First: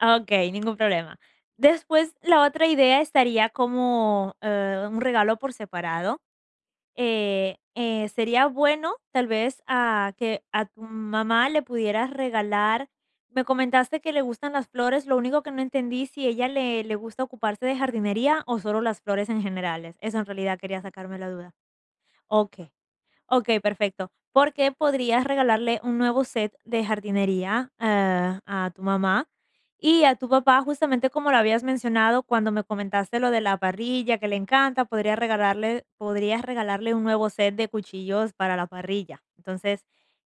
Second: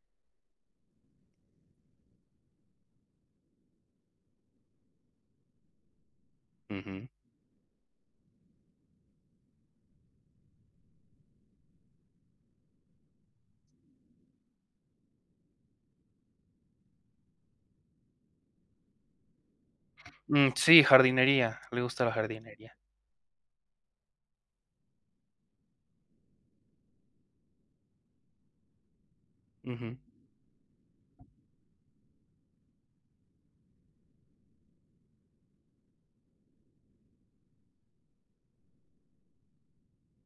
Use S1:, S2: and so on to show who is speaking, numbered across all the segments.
S1: Ah, okey, ningún problema. Después, la otra idea estaría como, eh, un regalo por separado.
S2: Ujú.
S1: Eh eh sería bueno, tal vez, a que a tu mamá le pudieras regalar, me comentaste que le gustan las flores, lo único que no entendí, si ella le le gusta ocuparse de jardinería o solo las flores en generales. Eso en
S2: Mm,
S1: realidad quería
S2: sí,
S1: sacarme la duda.
S2: jardinería. Le gusta la
S1: Okey.
S2: jardinería.
S1: Okey, perfecto. Porque podrías regalarle un nuevo set de jardinería, eh, a tu mamá.
S2: Ujú.
S1: Y a tu papá, justamente como lo habías mencionado, cuando me comentaste lo de la parrilla, que le encanta, podría regalarle podrías regalarle un nuevo set de cuchillos para la parrilla. Entonces,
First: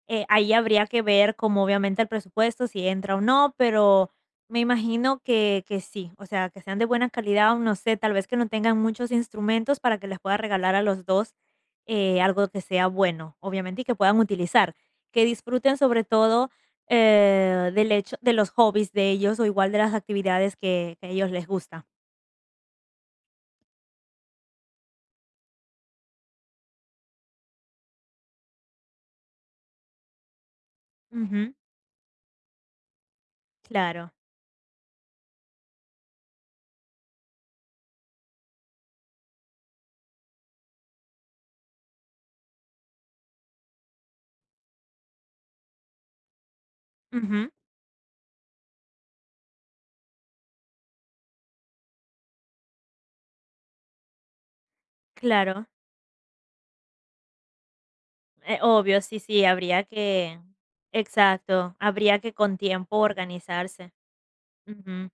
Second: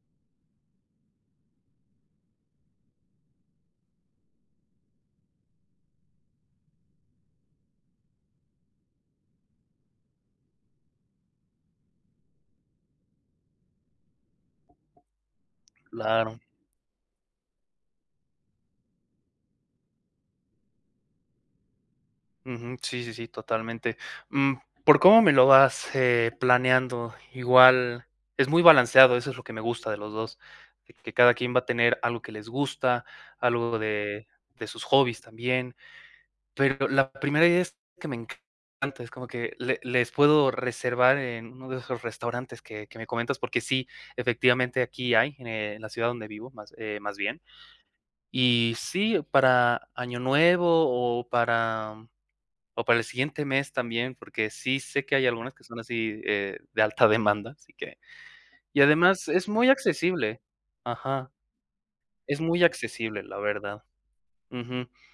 S1: eh, ahí habría que ver como, obviamente, el presupuesto, si entra o no, pero me imagino que que sí. O sea, que sean de buena calidad o no sé, tal vez que no tengan muchos instrumentos para que les puedas regalar a los 2 eh, algo que sea bueno, obviamente, y que puedan utilizar. Que disfruten, sobre
S2: Claro.
S1: todo, eh, del hecho de los hobbies de ellos, o igual de las actividades que que a ellos les gusta.
S2: Ujú. Sí, sí, sí, totalmente. Mm, por cómo me lo vas, eh, planeando, igual es muy balanceado. Eso es lo que me gusta de los 2, que que cada
S1: Ujú.
S2: quien va a tener algo que les gusta, algo
S1: Claro.
S2: de de sus hobbies también. Pero la primera idea es que me encanta, es como que le les puedo reservar en uno de esos restaurantes que que me comentas porque sí, efectivamente, aquí hay en la ciudad donde vivo más, eh, más bien.
S1: Ujú.
S2: Y sí, para Año Nuevo o para o para el siguiente mes también, porque sí sé que hay algunas que
S1: Claro.
S2: son así, eh, de alta demanda, así que.
S1: Eh,
S2: Y
S1: obvio. Sí,
S2: además
S1: sí,
S2: es muy
S1: habría que
S2: accesible. Ajá.
S1: exacto, habría que,
S2: Es
S1: con
S2: muy
S1: tiempo,
S2: accesible, la verdad.
S1: organizarse.
S2: Ujú.
S1: Ujú.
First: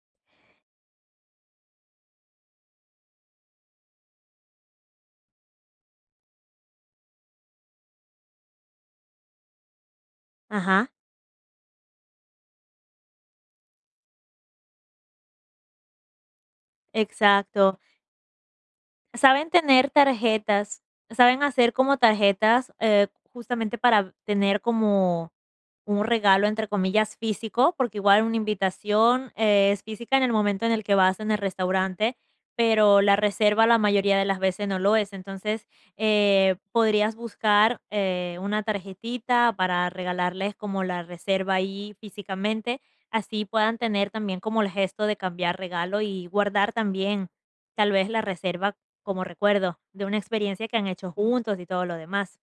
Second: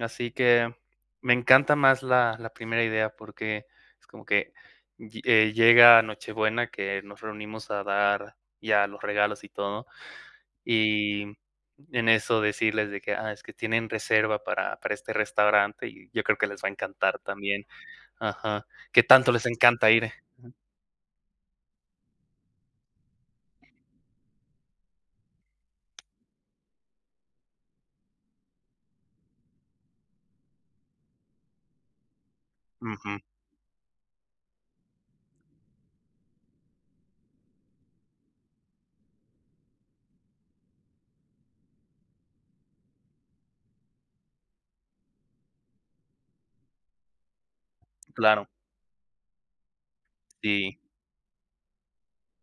S2: Así que me encanta más la la primera idea porque es como que lle eh, llega Nochebuena, que nos reunimos a dar ya los regalos y todo,
S1: Ajá.
S2: y en eso decirles de que: "Ah, es que tienen reserva para para este restaurante". Y yo creo que les va a encantar también.
S1: Exacto.
S2: Ajá, que tanto les
S1: Saben tener
S2: encanta ir.
S1: tarjetas. Saben hacer como tarjetas, eh, justamente para tener como un regalo, entre comillas, físico, porque igual una invitación es física en el momento en el que vas en el restaurante. Pero la
S2: Ujú.
S1: reserva la mayoría de las veces no lo es, entonces, eh, podrías buscar, eh, una tarjetita para regalarles como la reserva ahí físicamente. Así puedan tener también como el gesto de cambiar regalo y guardar también tal vez la
S2: Claro.
S1: reserva como recuerdo de una experiencia
S2: Sí.
S1: que han hecho juntos y todo lo demás.